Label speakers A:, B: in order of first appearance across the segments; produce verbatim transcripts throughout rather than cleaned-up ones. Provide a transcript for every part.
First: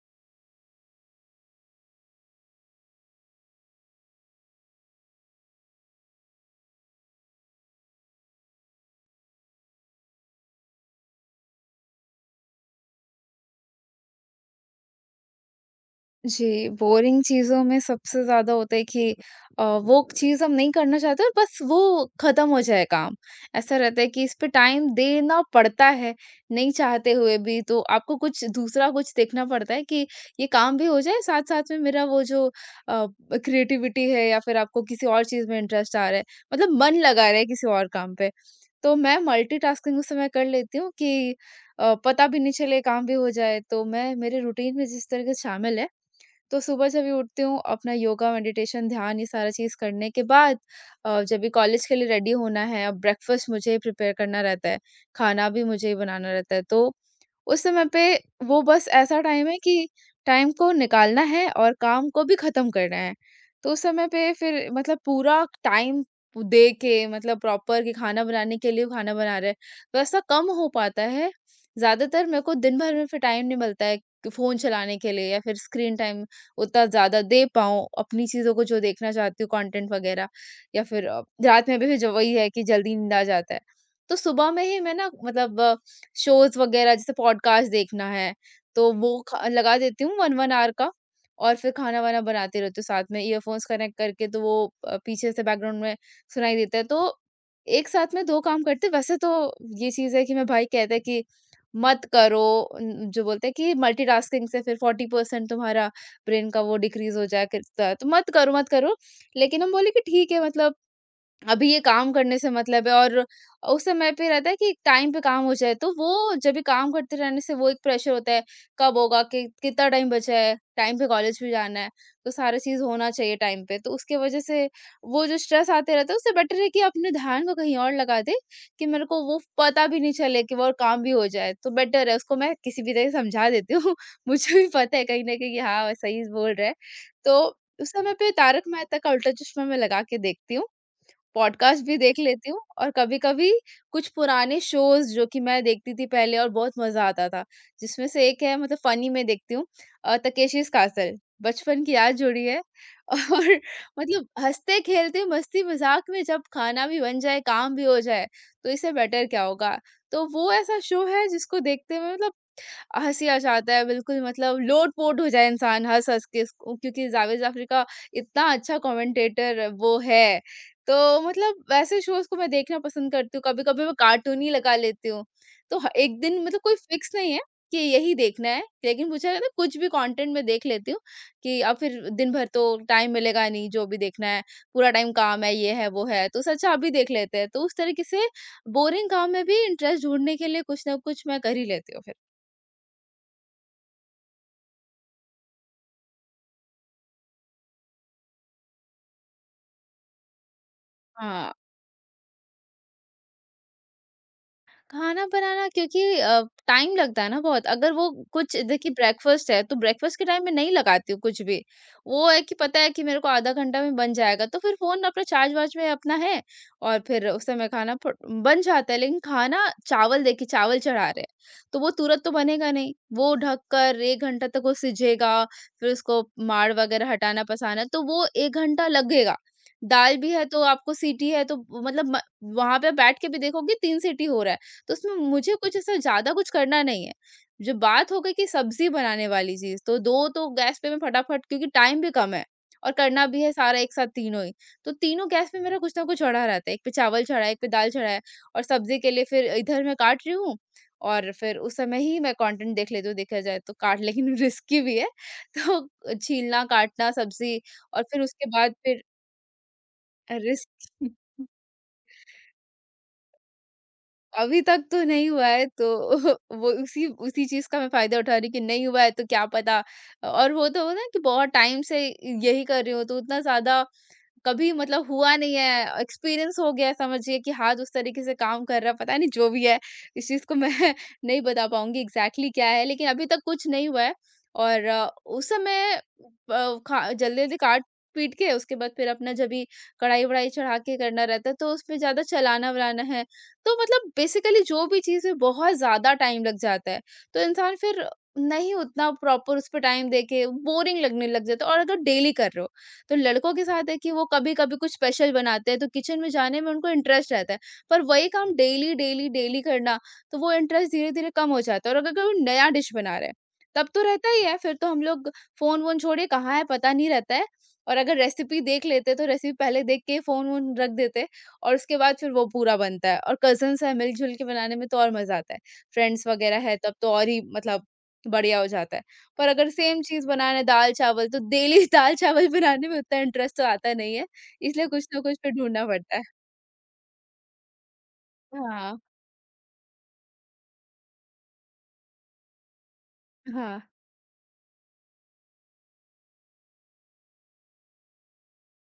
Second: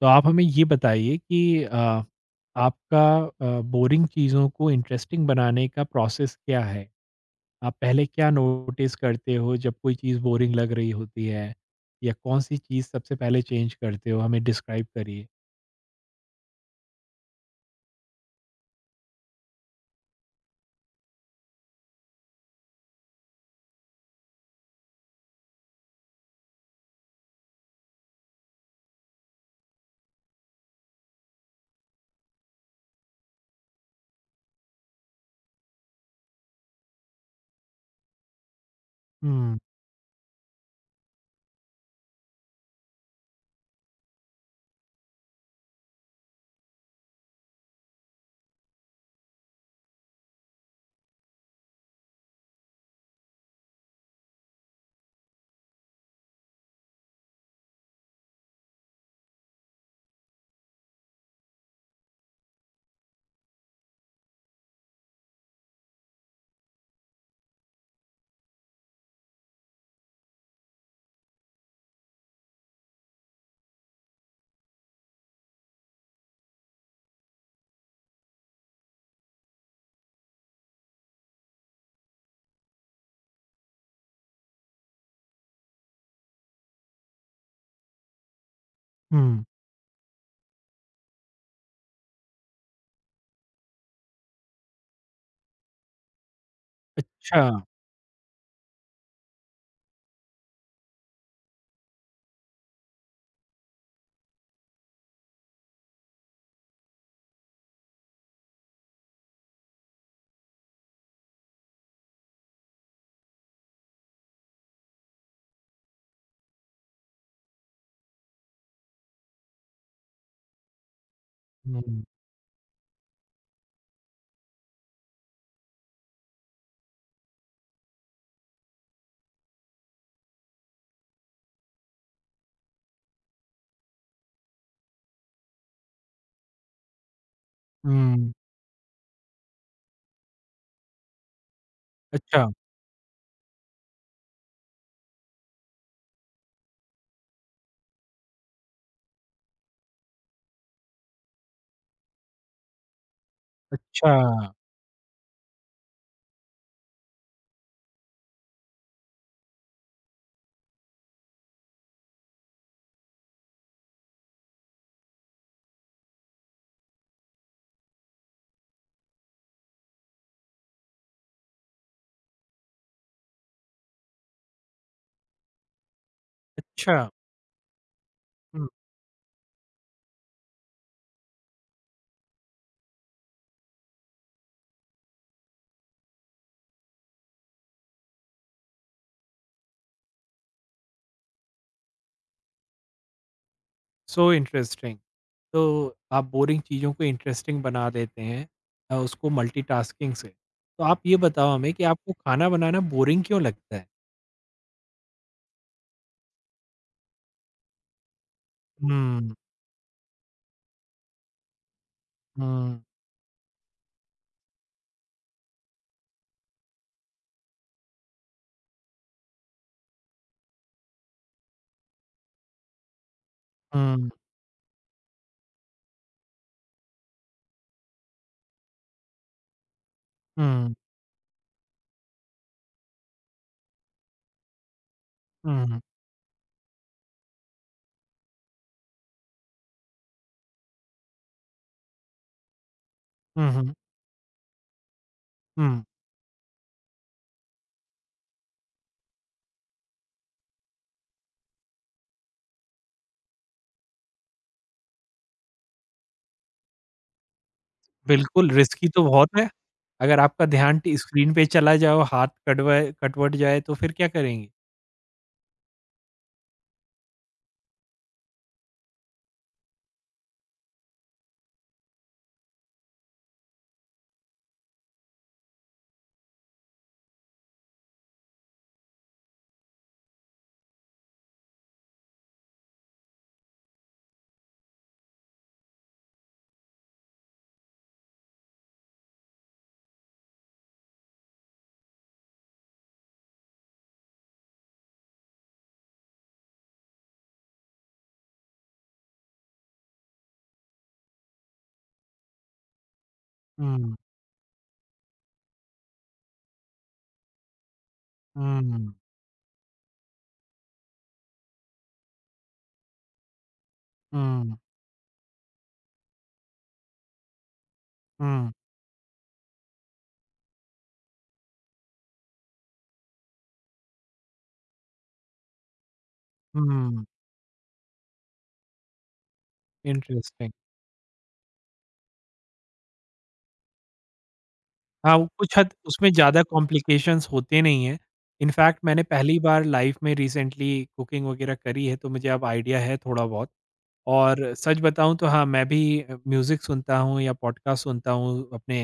A: तो आप हमें ये बताइए कि अ, आपका अ, बोरिंग चीज़ों को इंटरेस्टिंग बनाने का प्रोसेस क्या है? आप पहले क्या नोटिस करते हो जब कोई चीज़ बोरिंग लग रही होती है? या कौन-सी चीज़ सबसे पहले चेंज करते हो? हमें डिस्क्राइब करिए।
B: जी। बोरिंग चीज़ों में सबसे ज़्यादा होता है कि अ, वो चीज़ हम नहीं करना चाहते और बस वो ख़त्म हो जाए काम। ऐसा रहता है कि इस पे टाइम देना पड़ता है, नहीं चाहते हुए भी, तो आपको कुछ दूसरा कुछ देखना पड़ता है कि ये काम भी हो जाए, साथ-साथ में मेरा वो जो अ, क्रिएटिविटी है, या फिर आपको किसी और चीज़ में इंटरेस्ट आ रहा है, मतलब मन लगा रहा है किसी और काम पे। तो मैं
A: हुँ,
B: मल्टीटास्किंग उस समय कर लेती हूँ कि अ, पता भी नहीं चले, काम भी हो जाए। तो मैं, मेरे रूटीन में जिस तरह से शामिल है, तो सुबह जब भी उठती हूँ, अपना योगा, मेडिटेशन, ध्यान ये सारा चीज़ करने के बाद अ, जब भी कॉलेज के लिए रेडी होना है, अब ब्रेकफास्ट मुझे ही प्रिपेयर करना रहता है, खाना भी मुझे ही बनाना रहता है। तो उस समय पे वो बस ऐसा टाइम है कि टाइम को निकालना है और काम को भी खत्म करना है। तो उस समय पे फिर मतलब पूरा टाइम दे के, मतलब प्रॉपर कि खाना बनाने के लिए खाना बना रहे, वैसा कम हो पाता है। ज्यादातर मेरे को दिन भर में फिर टाइम नहीं मिलता है फोन चलाने के लिए, या फिर स्क्रीन टाइम उतना ज़्यादा दे पाऊँ अपनी चीज़ों को जो देखना चाहती हूँ, कंटेंट वगैरह। या फिर अ, रात में भी फिर जो वही है कि जल्दी नींद आ जाता है। तो सुबह में ही मैं ना मतलब शोज़ वगैरह जैसे पॉडकास्ट देखना है, तो वो
A: हुँ,
B: ख लगा देती हूँ एक एक आवर का। और फिर खाना-वाना बनाते रहती हूँ, साथ में ईयरफ़ोन्स कनेक्ट करके, तो वो अ, पीछे से बैकग्राउंड में सुनाई देता है। तो
A: अच्छा।
B: एक साथ में दो काम करते, वैसे तो ये चीज़ है कि मेरा भाई कहता है कि मत करो। उम, जो बोलते हैं कि मल्टीटास्किंग से फिर चालीस परसेंट तुम्हारा ब्रेन का वो डिक्रीज़ हो जाया करता है, तो मत करो, मत करो। लेकिन हम बोले कि ठीक है, मतलब अभी ये काम करने से मतलब है। और उस समय पे रहता है कि टाइम पे काम हो जाए, तो वो जब भी काम करते रहने से वो एक प्रेशर होता है, कब होगा कि कितना टाइम बचा है, टाइम पे कॉलेज भी जाना है।
A: हुँ,
B: तो सारी चीज होना चाहिए टाइम पे, तो उसके वजह से वो जो स्ट्रेस आते रहता है, उससे बेटर है कि अपने ध्यान को कहीं और लगा दे, कि मेरे को वो पता भी नहीं चले कि वो और काम भी हो जाए। तो बेटर है उसको मैं किसी भी तरह समझा देती हूँ। मुझे भी पता है, कहीं ना कहीं कि हाँ, वो सही बोल रहा है। तो उस समय पे
A: हुँ,
B: तारक मेहता का उल्टा चश्मा मैं लगा के देखती हूँ, पॉडकास्ट भी देख
A: अच्छा,
B: लेती हूँ, और कभी-कभी कुछ पुराने शोज़ जो कि मैं देखती थी पहले और बहुत मज़ा आता था। जिसमें से एक है, मतलब फ़नी में देखती हूँ, अ, तकेशीस कासल, बचपन की याद जुड़ी है। और
A: अच्छा,
B: मतलब हँसते-खेलते, मस्ती-मज़ाक में जब खाना भी बन जाए, काम भी हो जाए, तो इससे बेटर क्या होगा? तो वो ऐसा शो है जिसको देखते हुए मतलब हँसी आ जाता है, बिल्कुल मतलब लोट-पोट हो जाए इंसान हँस-हँस के इसको, क्योंकि जावेद जाफ़री का इतना अच्छा कमेंटेटर वो है। तो मतलब वैसे शोज़ को मैं देखना पसंद करती हूँ, कभी-कभी मैं कार्टून ही लगा लेती हूँ। तो ह एक दिन मतलब कोई
A: अच्छा।
B: फिक्स नहीं है कि यही देखना है,
A: हुँ,
B: लेकिन मुझे ना कुछ भी कंटेंट मैं देख लेती हूँ, कि अब फिर दिन भर तो टाइम मिलेगा नहीं जो भी देखना है, पूरा टाइम काम है, ये है, वो है, तो सोचा अच्छा अभी देख लेते हैं। तो उस तरीके से बोरिंग काम में भी इंटरेस्ट ढूँढने के लिए कुछ ना कुछ मैं कर ही लेती हूँ फिर।
A: So interesting. तो आप बोरिंग चीज़ों को इंटरेस्टिंग बना देते हैं अ, उसको मल्टीटास्किंग से। तो आप ये बताओ
B: हाँ।
A: हमें कि आपको खाना बनाना बोरिंग क्यों लगता है?
B: खाना बनाना क्योंकि अ, टाइम लगता है ना बहुत। अगर वो कुछ देखिए,
A: हुँ,
B: ब्रेकफास्ट है तो ब्रेकफास्ट के टाइम में नहीं लगाती हूँ कुछ भी। वो है कि
A: हुँ,
B: पता है कि मेरे को आधा घंटा में बन जाएगा, तो फिर फोन अपना चार्ज वार्ज में अपना है, और फिर उस समय खाना फट- बन जाता है। लेकिन खाना, चावल देखिए, चावल चढ़ा रहे हैं, तो वो तुरंत तो बनेगा नहीं, वो ढक कर
A: हुँ,
B: एक घंटा तक वो सिझेगा। फिर उसको माड़ वगैरह हटाना, पसाना, तो वो एक घंटा लगेगा। दाल भी है, तो
A: हुँ,
B: आपको सीटी है, तो मतलब वहां पे बैठ के भी देखोगे, तीन सीटी हो रहा है, तो उसमें मुझे कुछ
A: हुँ,
B: ऐसा ज़्यादा कुछ करना नहीं है। जो बात हो गई कि सब्ज़ी बनाने वाली चीज़, तो दो तो गैस पे मैं फटाफट, क्योंकि टाइम भी कम है और करना भी
A: हुँ,
B: है
A: हुँ,
B: सारा एक साथ तीनों ही। तो तीनों गैस पे मेरा
A: हुँ।
B: कुछ ना कुछ चढ़ा रहता है। एक पे चावल चढ़ा है, एक पे दाल चढ़ा है, और सब्ज़ी के लिए फिर इधर मैं काट रही हूँ। और फिर उस समय ही मैं कंटेंट देख लेती हूँ, देखा जाए तो काट, लेकिन रिस्की भी है। तो छीलना, काटना सब्ज़ी, और फिर उसके
A: बिल्कुल,
B: बाद
A: रिस्की
B: फिर
A: तो बहुत है। अगर आपका
B: रिस्क।
A: ध्यान टी स्क्रीन पे चला जाओ, हाथ कटवाए कटवट जाए तो फिर क्या करेंगी?
B: अभी तक तो नहीं हुआ है तो वो उसी उसी चीज़ का मैं फ़ायदा उठा रही हूँ कि नहीं हुआ है तो क्या पता। और वो तो हो ना कि बहुत टाइम से यही कर रही हूँ, तो उतना ज़्यादा कभी मतलब हुआ नहीं है, एक्सपीरियंस हो गया है समझिए कि हाथ उस तरीके से काम कर रहा है, पता नहीं जो भी है, इस चीज़ को मैं नहीं बता पाऊँगी एग्ज़ैक्टली क्या है, लेकिन अभी तक कुछ नहीं हुआ है। और अ, उस समय ब खा जल्दी-जल्दी काट-पीट के उसके बाद फिर अपना जब भी कढ़ाई-वढ़ाई चढ़ा के करना रहता है, तो उसमें ज़्यादा चलाना-वलाना है। तो मतलब बेसिकली जो भी चीज़ है, बहुत ज़्यादा टाइम लग जाता है, तो इंसान फिर नहीं उतना प्रॉपर उस पे टाइम दे के, बोरिंग लगने लग जाता है। और अगर डेली कर रहे हो, तो लड़कों के साथ
A: हुँ,
B: है कि वो कभी-कभी कुछ स्पेशल बनाते हैं, तो किचन में जाने में उनको इंटरेस्ट रहता है। पर वही काम
A: हुँ,
B: डेली, डेली, डेली करना, तो वो इंटरेस्ट धीरे-धीरे कम हो जाता है। और अगर कोई नया डिश बना रहा है, तब तो रहता ही
A: हुँ,
B: है, फिर तो हम लोग फ़ोन-वोन छोड़िए, कहाँ है पता नहीं रहता है। और अगर
A: हुँ,
B: रेसिपी देख लेते, तो रेसिपी पहले देख के फ़ोन-वोन रख देते, और उसके बाद फिर वो पूरा बनता है। और कज़न्स हैं, मिल-जुल के बनाने में तो और मज़ा आता है। फ्रेंड्स वगैरह है तब
A: हुँ।
B: तो और ही मतलब बढ़िया हो जाता है। पर अगर सेम चीज़
A: इंटरेस्टिंग।
B: बनाना है दाल-चावल, तो डेली दाल-चावल बनाने में उतना इंटरेस्ट तो आता नहीं है, इसलिए कुछ
A: हाँ,
B: ना
A: वो
B: कुछ तो
A: कुछ हद
B: ढूँढना
A: उसमें
B: पड़ता है।
A: ज़्यादा कॉम्प्लिकेशंस होते नहीं हैं। इनफैक्ट
B: हाँ,
A: मैंने पहली बार लाइफ़ में रिसेंटली कुकिंग वगैरह करी है, तो मुझे अब आइडिया है थोड़ा बहुत।
B: हाँ,
A: और सच बताऊँ तो हाँ, मैं भी अ, म्यूज़िक सुनता हूँ या पॉडकास्ट सुनता हूँ अपने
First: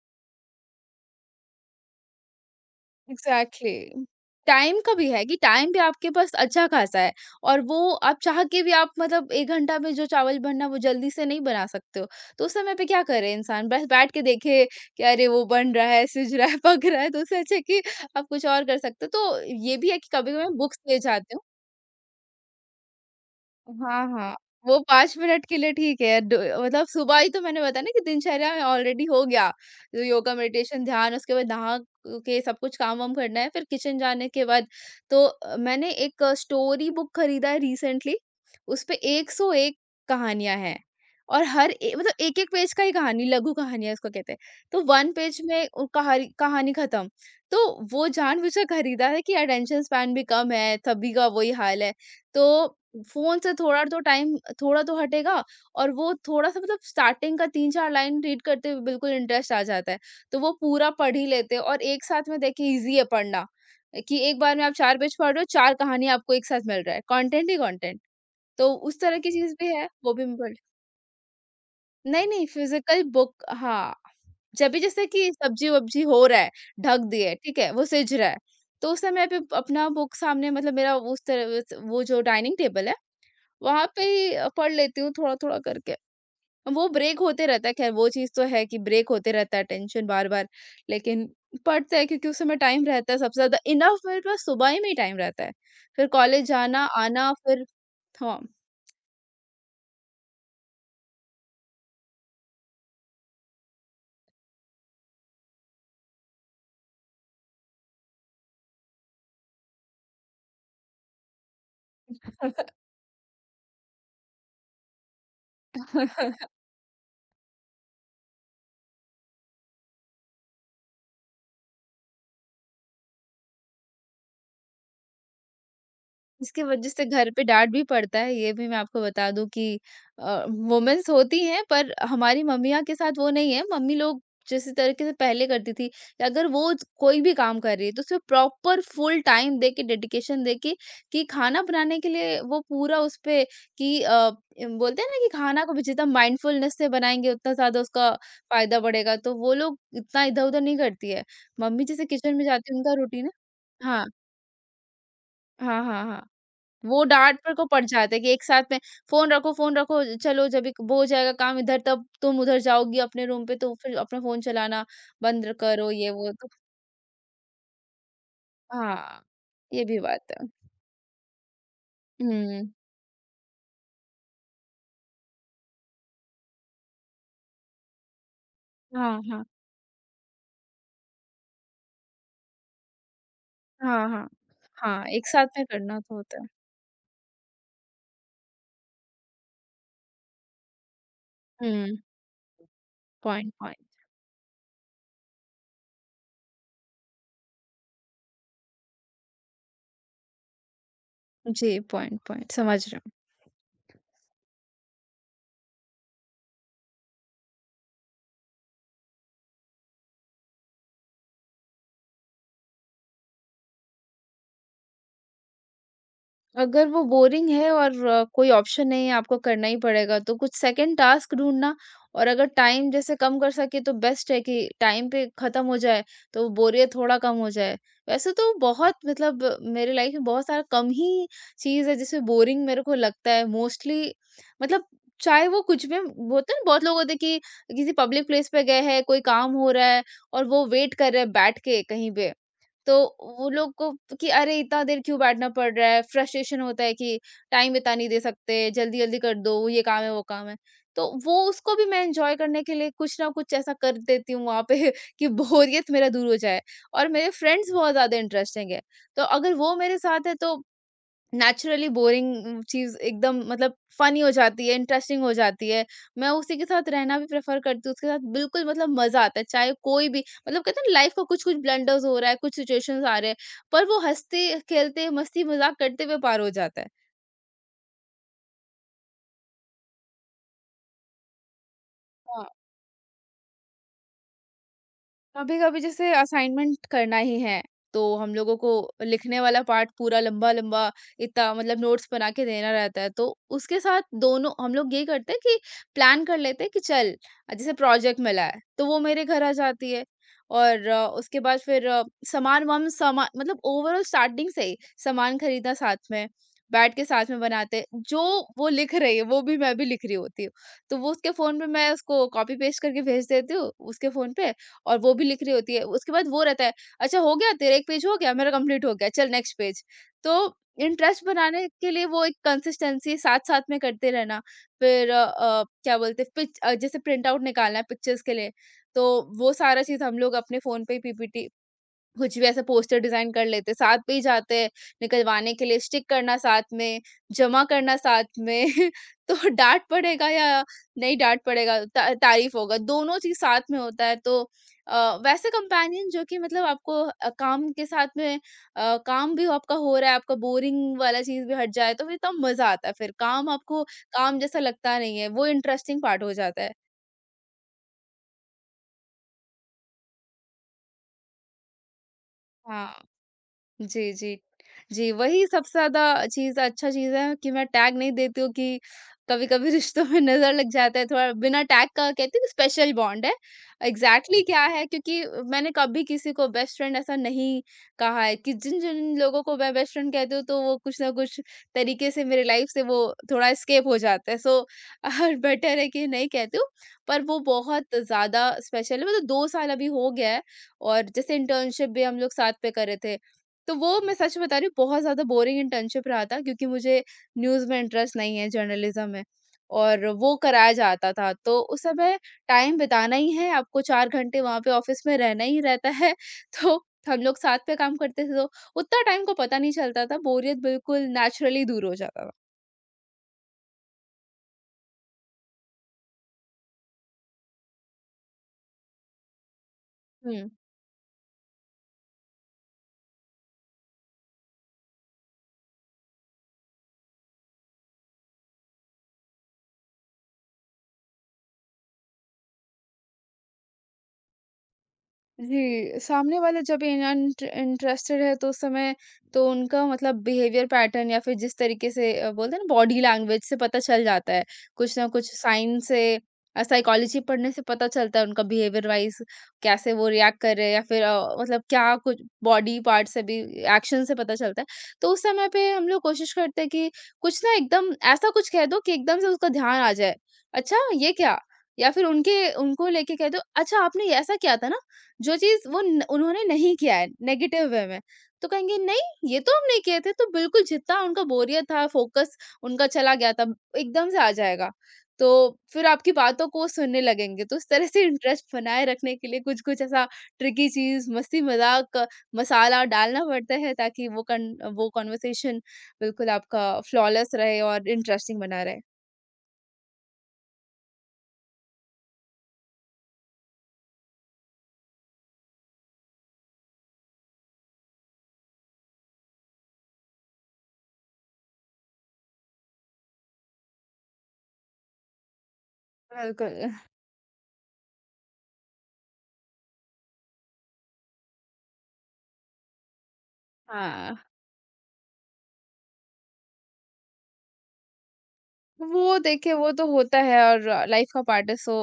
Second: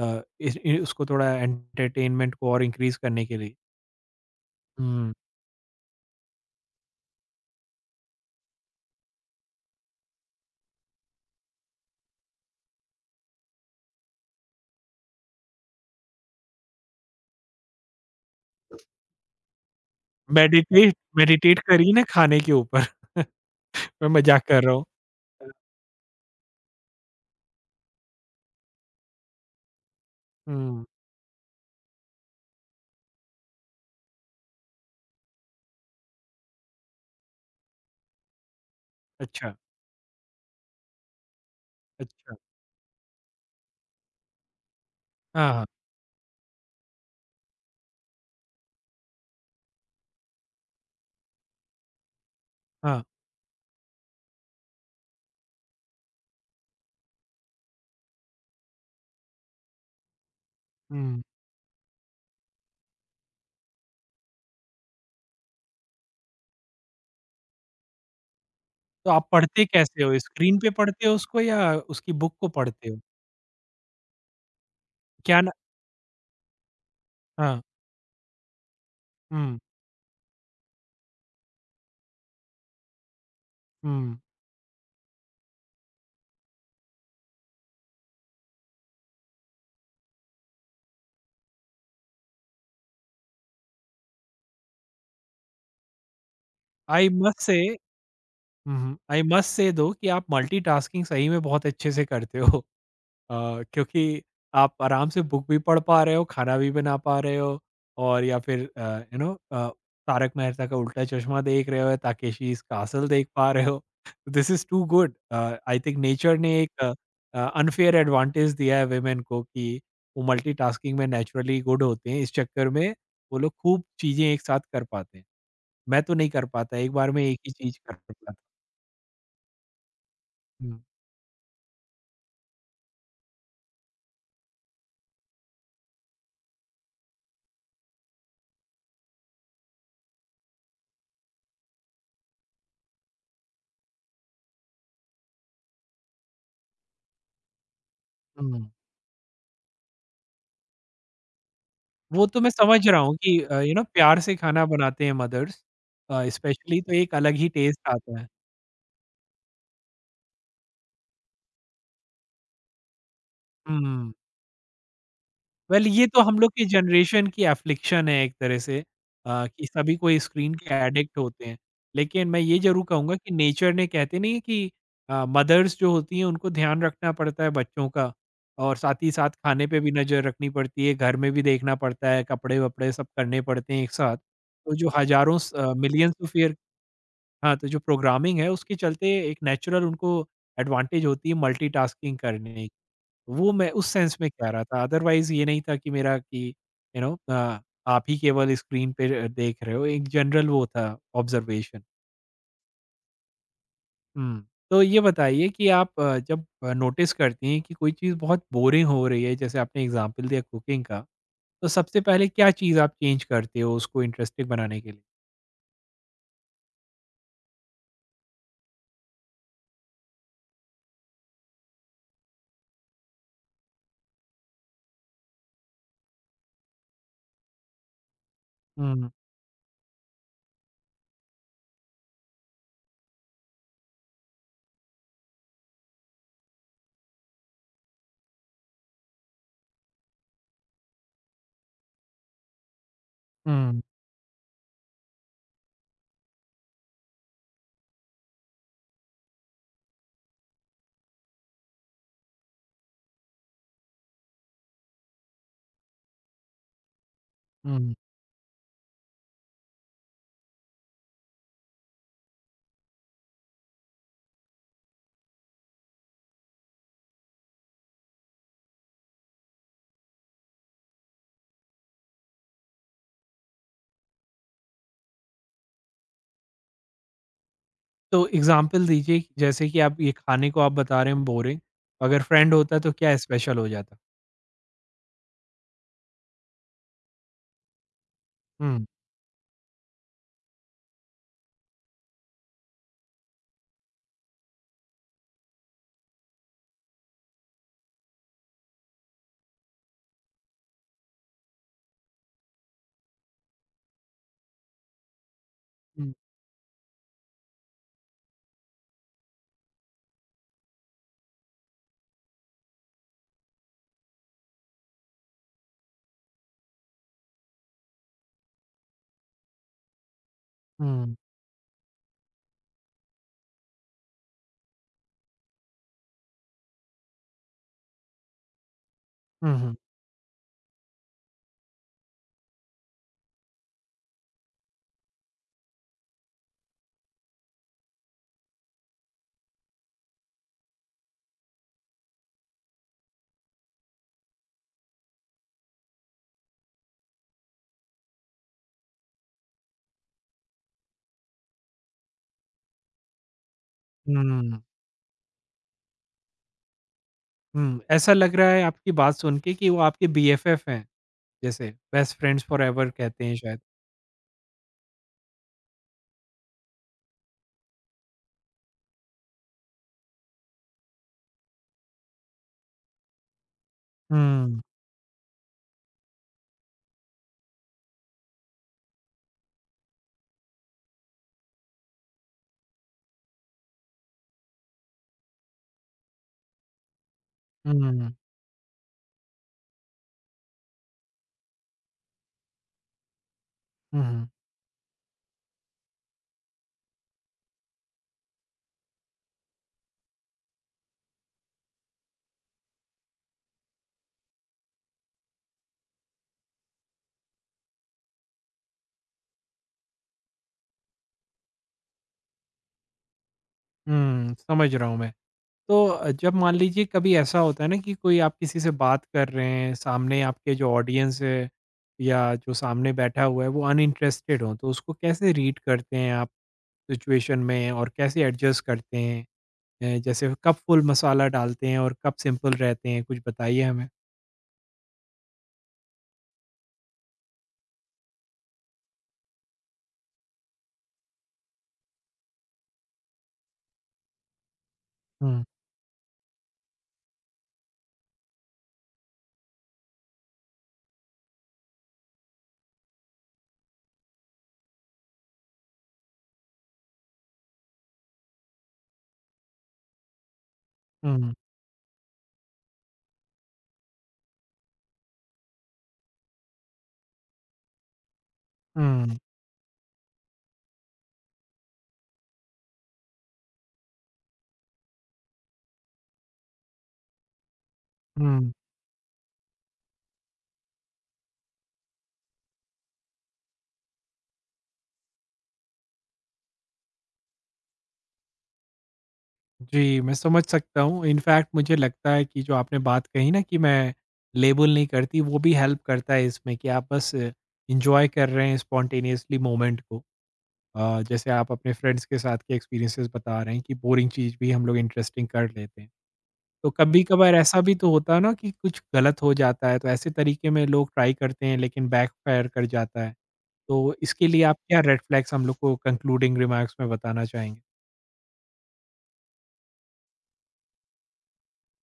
A: अ, इस इ उसको थोड़ा एंटरटेनमेंट को और इंक्रीज़ करने के लिए।
B: एग्ज़ैक्टली। टाइम का भी
A: हुँ,
B: है कि टाइम भी आपके पास अच्छा-खासा है, और वो आप चाह के भी, आप मतलब एक घंटा में जो चावल बनना, वो जल्दी से नहीं बना सकते हो, तो उस समय पे क्या करे इंसान, बस बैठ के देखे कि अरे वो बन रहा है, सिज रहा है, पक रहा है, तो उससे अच्छा है कि आप कुछ और कर सकते हो। तो ये भी है कि कभी-कभी मैं बुक्स
A: मेडिटेट
B: ले जाती हूँ।
A: मेडिटेट करिए ना खाने के ऊपर,
B: हाँ,
A: मैं
B: हाँ।
A: मज़ाक कर रहा
B: वो
A: हूँ।
B: पाँच मिनट के लिए ठीक है। ड मतलब सुबह ही तो मैंने बताया ना कि दिनचर्या में ऑलरेडी हो गया। तो योगा,
A: हुँ,
B: मेडिटेशन, ध्यान उसके बाद नहा के सब कुछ काम-वाम करना है, फिर किचन जाने के बाद तो अ, मैंने एक स्टोरी बुक खरीदा है रिसेंटली। उसपे
A: अच्छा,
B: एक सौ एक कहानियाँ हैं, और हर ए मतलब
A: अच्छा।
B: एक-एक पेज का ही कहानी, लघु कहानियाँ उसको कहते हैं। तो एक पेज
A: हाँ, हाँ,
B: में उ कहारी कहानी खत्म। तो वो जानबूझकर खरीदा है कि अटेंशन स्पैन भी कम है, सभी का वही हाल है। तो
A: हाँ।
B: फ़ोन से थोड़ा तो टाइम, थोड़ा तो हटेगा, और वो थोड़ा-सा मतलब स्टार्टिंग का तीन चार लाइन रीड करते हुए बिल्कुल इंटरेस्ट आ जाता है। तो वो पूरा पढ़
A: हुँ।
B: ही लेते हैं, और एक साथ में देखिए ईज़ी है पढ़ना, कि एक बार में आप चार पेज पढ़ रहे हो, चार कहानियाँ आपको एक साथ मिल रहा है, कंटेंट ही कंटेंट। तो उस
A: तो
B: तरह
A: आप
B: की चीज़
A: पढ़ते
B: भी है,
A: कैसे
B: वो
A: हो?
B: भी मैं पढ़।
A: स्क्रीन पे पढ़ते हो उसको या उसकी
B: नहीं,
A: बुक
B: नहीं,
A: को पढ़ते हो?
B: Physical book. हाँ, जब भी जैसे कि
A: क्या ना
B: सब्ज़ी-वब्ज़ी हो रहा है, ढक दी है, ठीक
A: हाँ,
B: है? वो सिज रहा है। तो उस समय पे
A: हुँ,
B: अपना बुक सामने, मतलब मेरा उस तरह उस- वो जो डाइनिंग टेबल है, वहाँ पे
A: हुँ।
B: ही अ, पढ़ लेती हूँ थोड़ा-थोड़ा करके। वो ब्रेक होते रहता है, खैर वो चीज़ तो है कि ब्रेक होते रहता है, टेंशन बार-बार, लेकिन पढ़ते हैं क्योंकि उस समय टाइम रहता है सबसे ज़्यादा इनफ मेरे पास, सुबह ही में ही टाइम रहता है। फिर कॉलेज जाना,
A: आई
B: आना,
A: मस्ट से
B: फिर हाँ।
A: हुँ, हुँ। आई मस्ट से दो कि आप मल्टीटास्किंग सही में बहुत अच्छे से करते हो। अ, क्योंकि आप आराम से बुक भी पढ़ पा रहे हो, खाना भी बना पा रहे हो और या फिर uh, you know uh, Taarak Mehta Ka Ooltah चश्मा देख रहे हो, ताकेशीज़ कासल देख पा रहे हो। This is too good. Uh, I think nature ने एक अ, अनफेयर एडवांटेज दिया है वुमेन को कि वो मल्टीटास्किंग में नेचुरली गुड होते हैं। इस चक्कर में वो लोग खूब चीज़ें एक साथ कर पाते हैं। मैं तो नहीं कर
B: इसकी
A: पाता,
B: वजह
A: एक
B: से
A: बार में
B: घर
A: एक
B: पे
A: ही
B: डाँट
A: चीज़
B: भी
A: कर
B: पड़ता
A: पाता।
B: है, ये भी मैं आपको बता दूँ कि अ,
A: हुँ,
B: वुमेन्स होती हैं, पर हमारी मम्मियाँ के साथ वो नहीं है। मम्मी लोग जिस तरीके से पहले करती थी, कि अगर वो कोई भी काम कर रही है तो उसे प्रॉपर फुल टाइम दे के, डेडिकेशन दे के, कि खाना बनाने के लिए वो पूरा उस पे, कि अ, इम, बोलते हैं ना कि खाना को भी जितना माइंडफुलनेस से बनाएँगे उतना ज़्यादा उसका
A: हुँ।
B: फ़ायदा बढ़ेगा, तो वो लोग इतना इधर-उधर नहीं करती है। मम्मी जैसे
A: वो
B: किचन
A: तो
B: में
A: मैं
B: जाती है,
A: समझ रहा
B: उनका
A: हूँ
B: रूटीन है।
A: कि अ, यू नो
B: हाँ।
A: प्यार से खाना बनाते हैं मदर्स।
B: हाँ, हाँ, हाँ।
A: अ, स्पेशली तो
B: वो
A: एक अलग
B: डाँट
A: ही
B: पर को
A: टेस्ट
B: पड़ जाता
A: आता
B: है
A: है।
B: कि एक साथ में फ़ोन रखो, फ़ोन रखो, चलो जब एक वो हो जाएगा काम इधर तब तुम उधर जाओगी अपने रूम पे तो फिर
A: हुँ,
B: अपना फ़ोन चलाना, बंद
A: वेल
B: करो
A: ये
B: ये
A: तो
B: वो
A: हम
B: तो।
A: लोग की जनरेशन की एफ्लिक्शन है एक तरह से
B: हाँ,
A: अ, कि
B: ये
A: सभी
B: भी
A: कोई
B: बात है।
A: स्क्रीन के एडिक्ट होते हैं। लेकिन मैं ये
B: हुँ,
A: ज़रूर कहूँगा कि नेचर ने कहते नहीं है कि अ, मदर्स जो होती हैं उनको ध्यान रखना पड़ता है बच्चों का और साथ ही
B: हाँ,
A: साथ
B: हाँ।
A: खाने पे भी नज़र रखनी पड़ती है, घर में भी देखना पड़ता है, कपड़े-वपड़े सब करने पड़ते हैं एक
B: हाँ,
A: साथ।
B: हाँ।
A: तो जो
B: हाँ, एक
A: हज़ारों
B: साथ
A: स
B: में
A: अ,
B: करना
A: मिलियंस
B: तो
A: ऑफ
B: होता है।
A: ईयर हाँ, तो जो प्रोग्रामिंग है उसके चलते एक नेचुरल उनको एडवांटेज होती है
B: हुँ,
A: मल्टीटास्किंग करने की। वो
B: पॉइंट
A: मैं
B: पॉइंट।
A: उस सेंस में कह रहा था अदरवाइज़ ये नहीं था कि मेरा कि यू नो अ, आप ही केवल स्क्रीन पे अ, देख रहे हो एक जनरल वो था
B: जी,
A: ऑब्ज़र्वेशन।
B: पॉइंट पॉइंट समझ रही हूँ।
A: हुँ, तो ये बताइए कि आप अ, जब अ, नोटिस करती हैं कि कोई चीज़ बहुत बोरिंग हो रही है जैसे आपने एग्ज़ाम्पल दिया कुकिंग का, तो सबसे पहले क्या चीज़ आप चेंज करते हो उसको इंटरेस्टिंग बनाने के लिए?
B: अगर वो बोरिंग है और अ, कोई ऑप्शन नहीं है, आपको करना ही पड़ेगा, तो कुछ सेकंड टास्क ढूँढना, और अगर टाइम जैसे कम कर सके तो बेस्ट है कि टाइम पे ख़त्म हो जाए, तो बोरियत थोड़ा कम हो जाए। वैसे तो बहुत,
A: हुँ,
B: मतलब मेरे लाइफ़ में बहुत सारा कम ही चीज़ है जिसमें बोरिंग मेरे को लगता है मोस्टली, मतलब चाहे वो कुछ भी होता है ना, बहुत लोग होते हैं कि किसी पब्लिक प्लेस पे गए हैं, कोई काम हो रहा है और वो वेट कर रहे हैं बैठ के कहीं पे। तो वो लोग
A: हुँ,
B: को कि अरे इतना देर क्यों बैठना पड़ रहा है, फ्रस्ट्रेशन होता है कि टाइम इतना नहीं दे सकते, जल्दी जल्दी कर दो, ये काम है, वो काम है। तो वो उसको भी मैं एंजॉय करने के लिए कुछ ना कुछ ऐसा कर देती हूँ वहां पे, कि बोरियत मेरा दूर हो जाए। और मेरे फ्रेंड्स
A: हुँ।
B: बहुत ज्यादा इंटरेस्टिंग है, तो अगर वो मेरे साथ है तो नेचुरली बोरिंग चीज़ एकदम, मतलब फ़नी हो जाती है, इंटरेस्टिंग हो जाती है। मैं उसी के साथ रहना भी प्रेफ़र करती हूँ, उसके साथ बिल्कुल मतलब मज़ा आता है। चाहे कोई भी, मतलब कहते हैं ना, लाइफ़ का कुछ-कुछ ब्लंडर्स हो रहा है, कुछ सिचुएशंस आ रहे हैं, पर वो हँसते, खेलते, मस्ती-मज़ाक करते हुए पार हो जाता
A: तो एग्ज़ाम्पल दीजिए कि जैसे कि आप ये खाने को आप बता रहे हैं बोरिंग, अगर
B: है।
A: फ्रेंड होता तो क्या स्पेशल हो जाता?
B: कभी कभी जैसे असाइनमेंट करना ही है, तो हम लोगों को
A: हुँ,
B: लिखने वाला पार्ट पूरा, लंबा लंबा, इतना मतलब नोट्स बना के देना रहता है, तो उसके साथ दोनों हम लोग ये करते हैं कि प्लान कर लेते हैं कि चल, जैसे प्रोजेक्ट मिला है तो वो मेरे घर आ जाती है और अ, उसके बाद फिर अ, सामान वाम, सामान मतलब ओवरऑल स्टार्टिंग से ही सामान खरीदना साथ
A: हुँ,
B: में, बैठ के साथ में बनाते हैं। जो वो लिख रही है, वो भी मैं भी लिख रही होती हूँ, तो वो उसके फोन पे, मैं उसको कॉपी पेस्ट करके भेज देती हूँ उसके फोन पे, और वो भी लिख रही होती है। उसके बाद वो रहता है, अच्छा हो गया तेरा एक पेज, हो गया मेरा कंप्लीट, हो गया चल नेक्स्ट पेज। तो
A: हुँ,
B: इंटरेस्ट बनाने के लिए वो एक कंसिस्टेंसी, साथ साथ में करते रहना। फिर अ, अ, क्या बोलते हैं, पिच, अ, जैसे प्रिंट आउट निकालना है पिक्चर्स के लिए, तो वो
A: हुँ, हुँ,
B: सारा चीज हम लोग अपने फोन पे पीपीटी, कुछ भी ऐसा पोस्टर डिजाइन कर लेते, साथ में ही जाते हैं निकलवाने के लिए, स्टिक करना साथ में, जमा करना साथ में। तो डांट पड़ेगा या नहीं, डांट पड़ेगा, ता, तारीफ होगा, दोनों चीज साथ में होता है। तो अ, वैसे कंपेनियन जो कि, मतलब आपको अ, काम के साथ में, अ, काम भी आपका हो रहा है, आपका बोरिंग वाला चीज भी हट जाए, तो फिर तब मजा आता है, फिर काम आपको काम जैसा
A: हुँ,
B: लगता नहीं है, वो इंटरेस्टिंग पार्ट हो जाता है।
A: हुँ, ऐसा लग रहा है आपकी बात सुन के कि वो आपके बी एफ एफ हैं, जैसे बेस्ट फ्रेंड्स फॉरएवर
B: हाँ।
A: कहते हैं शायद।
B: जी, जी। जी, वही सबसे ज़्यादा चीज़ अच्छा चीज़ है कि मैं टैग नहीं देती हूँ, कि कभी-कभी रिश्तों में नज़र लग जाता है थोड़ा, बिना टैग का कहते हैं ना, स्पेशल बॉन्ड है, एग्ज़ैक्टली
A: हुँ,
B: क्या है, क्योंकि मैंने कभी किसी को बेस्ट फ्रेंड ऐसा नहीं कहा है। कि जिन-जिन लोगों को मैं बेस्ट फ्रेंड कहती हूँ, तो वो कुछ न कुछ तरीके से मेरी लाइफ़ से वो थोड़ा एस्केप हो जाता है। सो बेटर है कि नहीं कहती हूँ, पर वो बहुत
A: हुँ,
B: ज़्यादा स्पेशल है, मतलब दो साल अभी हो गया है, और जैसे इंटर्नशिप भी हम लोग साथ पे कर रहे थे। तो वो, मैं
A: हुँ,
B: सच बता रही हूँ, बहुत ज़्यादा बोरिंग इंटर्नशिप रहा था, क्योंकि मुझे न्यूज़ में इंटरेस्ट नहीं है, जर्नलिज़्म में, और वो कराया जाता था। तो उस समय टाइम बिताना ही है, आपको चार घंटे वहाँ पे ऑफ़िस में रहना ही रहता है। तो हम लोग साथ में काम करते थे, तो उतना टाइम को पता नहीं चलता था, बोरियत बिल्कुल नेचुरली दूर हो जाता था।
A: हुँ, समझ रहा हूँ मैं। तो अ, जब मान लीजिए कभी ऐसा होता है ना कि कोई आप किसी से बात कर रहे हैं, सामने
B: हुँ।
A: आपके जो ऑडियंस है या जो सामने बैठा हुआ है वो अनइंटरेस्टेड हो, तो उसको कैसे रीड करते हैं आप? सिचुएशन में और कैसे एडजस्ट करते हैं? अ, जैसे कब फुल मसाला डालते हैं और कब सिंपल रहते हैं? कुछ बताइए हमें।
B: जी, सामने वाला जब इंट इंटरेस्टेड है, तो उस समय, तो उनका मतलब बिहेवियर पैटर्न, या फिर जिस तरीके से, अ, बोलते हैं ना, बॉडी लैंग्वेज से पता चल जाता है, कुछ ना कुछ
A: हुँ,
B: साइन से, अ, साइकोलॉजी पढ़ने से पता चलता है, उनका बिहेवियर वाइज़ कैसे वो रिएक्ट कर रहे हैं, या फिर अ, मतलब क्या, कुछ बॉडी पार्ट से भी, एक्शन से पता चलता है। तो उस समय पे हम लोग कोशिश करते हैं कि कुछ ना, एकदम ऐसा कुछ कह दो कि एकदम से उसका ध्यान आ जाए, अच्छा ये
A: हुँ,
B: क्या? या फिर उनके, उनको लेके कह दो, अच्छा आपने ये ऐसा किया था ना? जो चीज़ वो न उन्होंने नहीं किया है नेगेटिव वे में, तो कहेंगे
A: हुँ,
B: नहीं ये तो हम नहीं किए थे, तो बिल्कुल जितना उनका बोरियत था, फ़ोकस उनका चला गया था, एकदम से आ जाएगा। तो फिर आपकी बातों को सुनने लगेंगे, तो इस तरह से इंटरेस्ट
A: हुँ।
B: बनाए रखने के लिए कुछ-कुछ ऐसा ट्रिकी चीज़, मस्ती-मज़ाक, मसाला डालना पड़ता है, ताकि वो कन वो कन्वर्सेशन बिल्कुल आपका फ्लॉलेस रहे और इंटरेस्टिंग बना रहे।
A: जी, मैं समझ सकता हूँ। इनफैक्ट मुझे लगता है कि जो आपने बात कही ना कि मैं लेबल नहीं करती, वो भी हेल्प करता है इसमें कि आप बस एन्जॉय कर रहे हैं स्पॉन्टेनियसली मोमेंट को। अ, जैसे आप अपने फ्रेंड्स के साथ के एक्सपीरियंसेस बता रहे हैं कि बोरिंग चीज़ भी हम लोग इंटरेस्टिंग कर लेते हैं।
B: बिल्कुल,
A: तो कभी-कभार ऐसा भी तो होता है ना कि कुछ गलत हो जाता है, तो ऐसे तरीके में लोग ट्राई करते हैं लेकिन बैकफायर कर जाता है। तो
B: हाँ।
A: इसके लिए आप क्या रेड फ्लैग्स हम लोग को कंक्लूडिंग रिमार्क्स में बताना चाहेंगे?
B: वो देखिए, वो तो होता है, और लाइफ का पार्ट है, सो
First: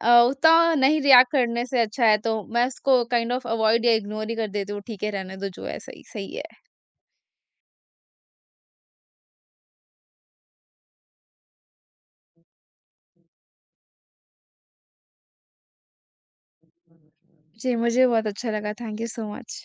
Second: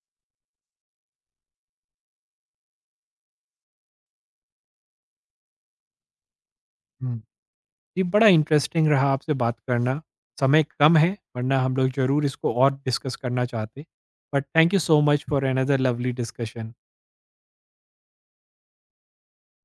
B: अ, उतना नहीं रिएक्ट करने से अच्छा है, तो मैं उसको काइंड ऑफ अवॉइड या इग्नोर ही कर देती हूँ, ठीक है, रहने दो, जो है सही सही है।
A: हुँ। जी, बड़ा इंटरेस्टिंग रहा आपसे बात करना। समय कम है, वरना हम लोग ज़रूर इसको और डिस्कस करना चाहते। But thank you so much for another lovely discussion.
B: जी, मुझे बहुत अच्छा लगा, थैंक यू सो मच।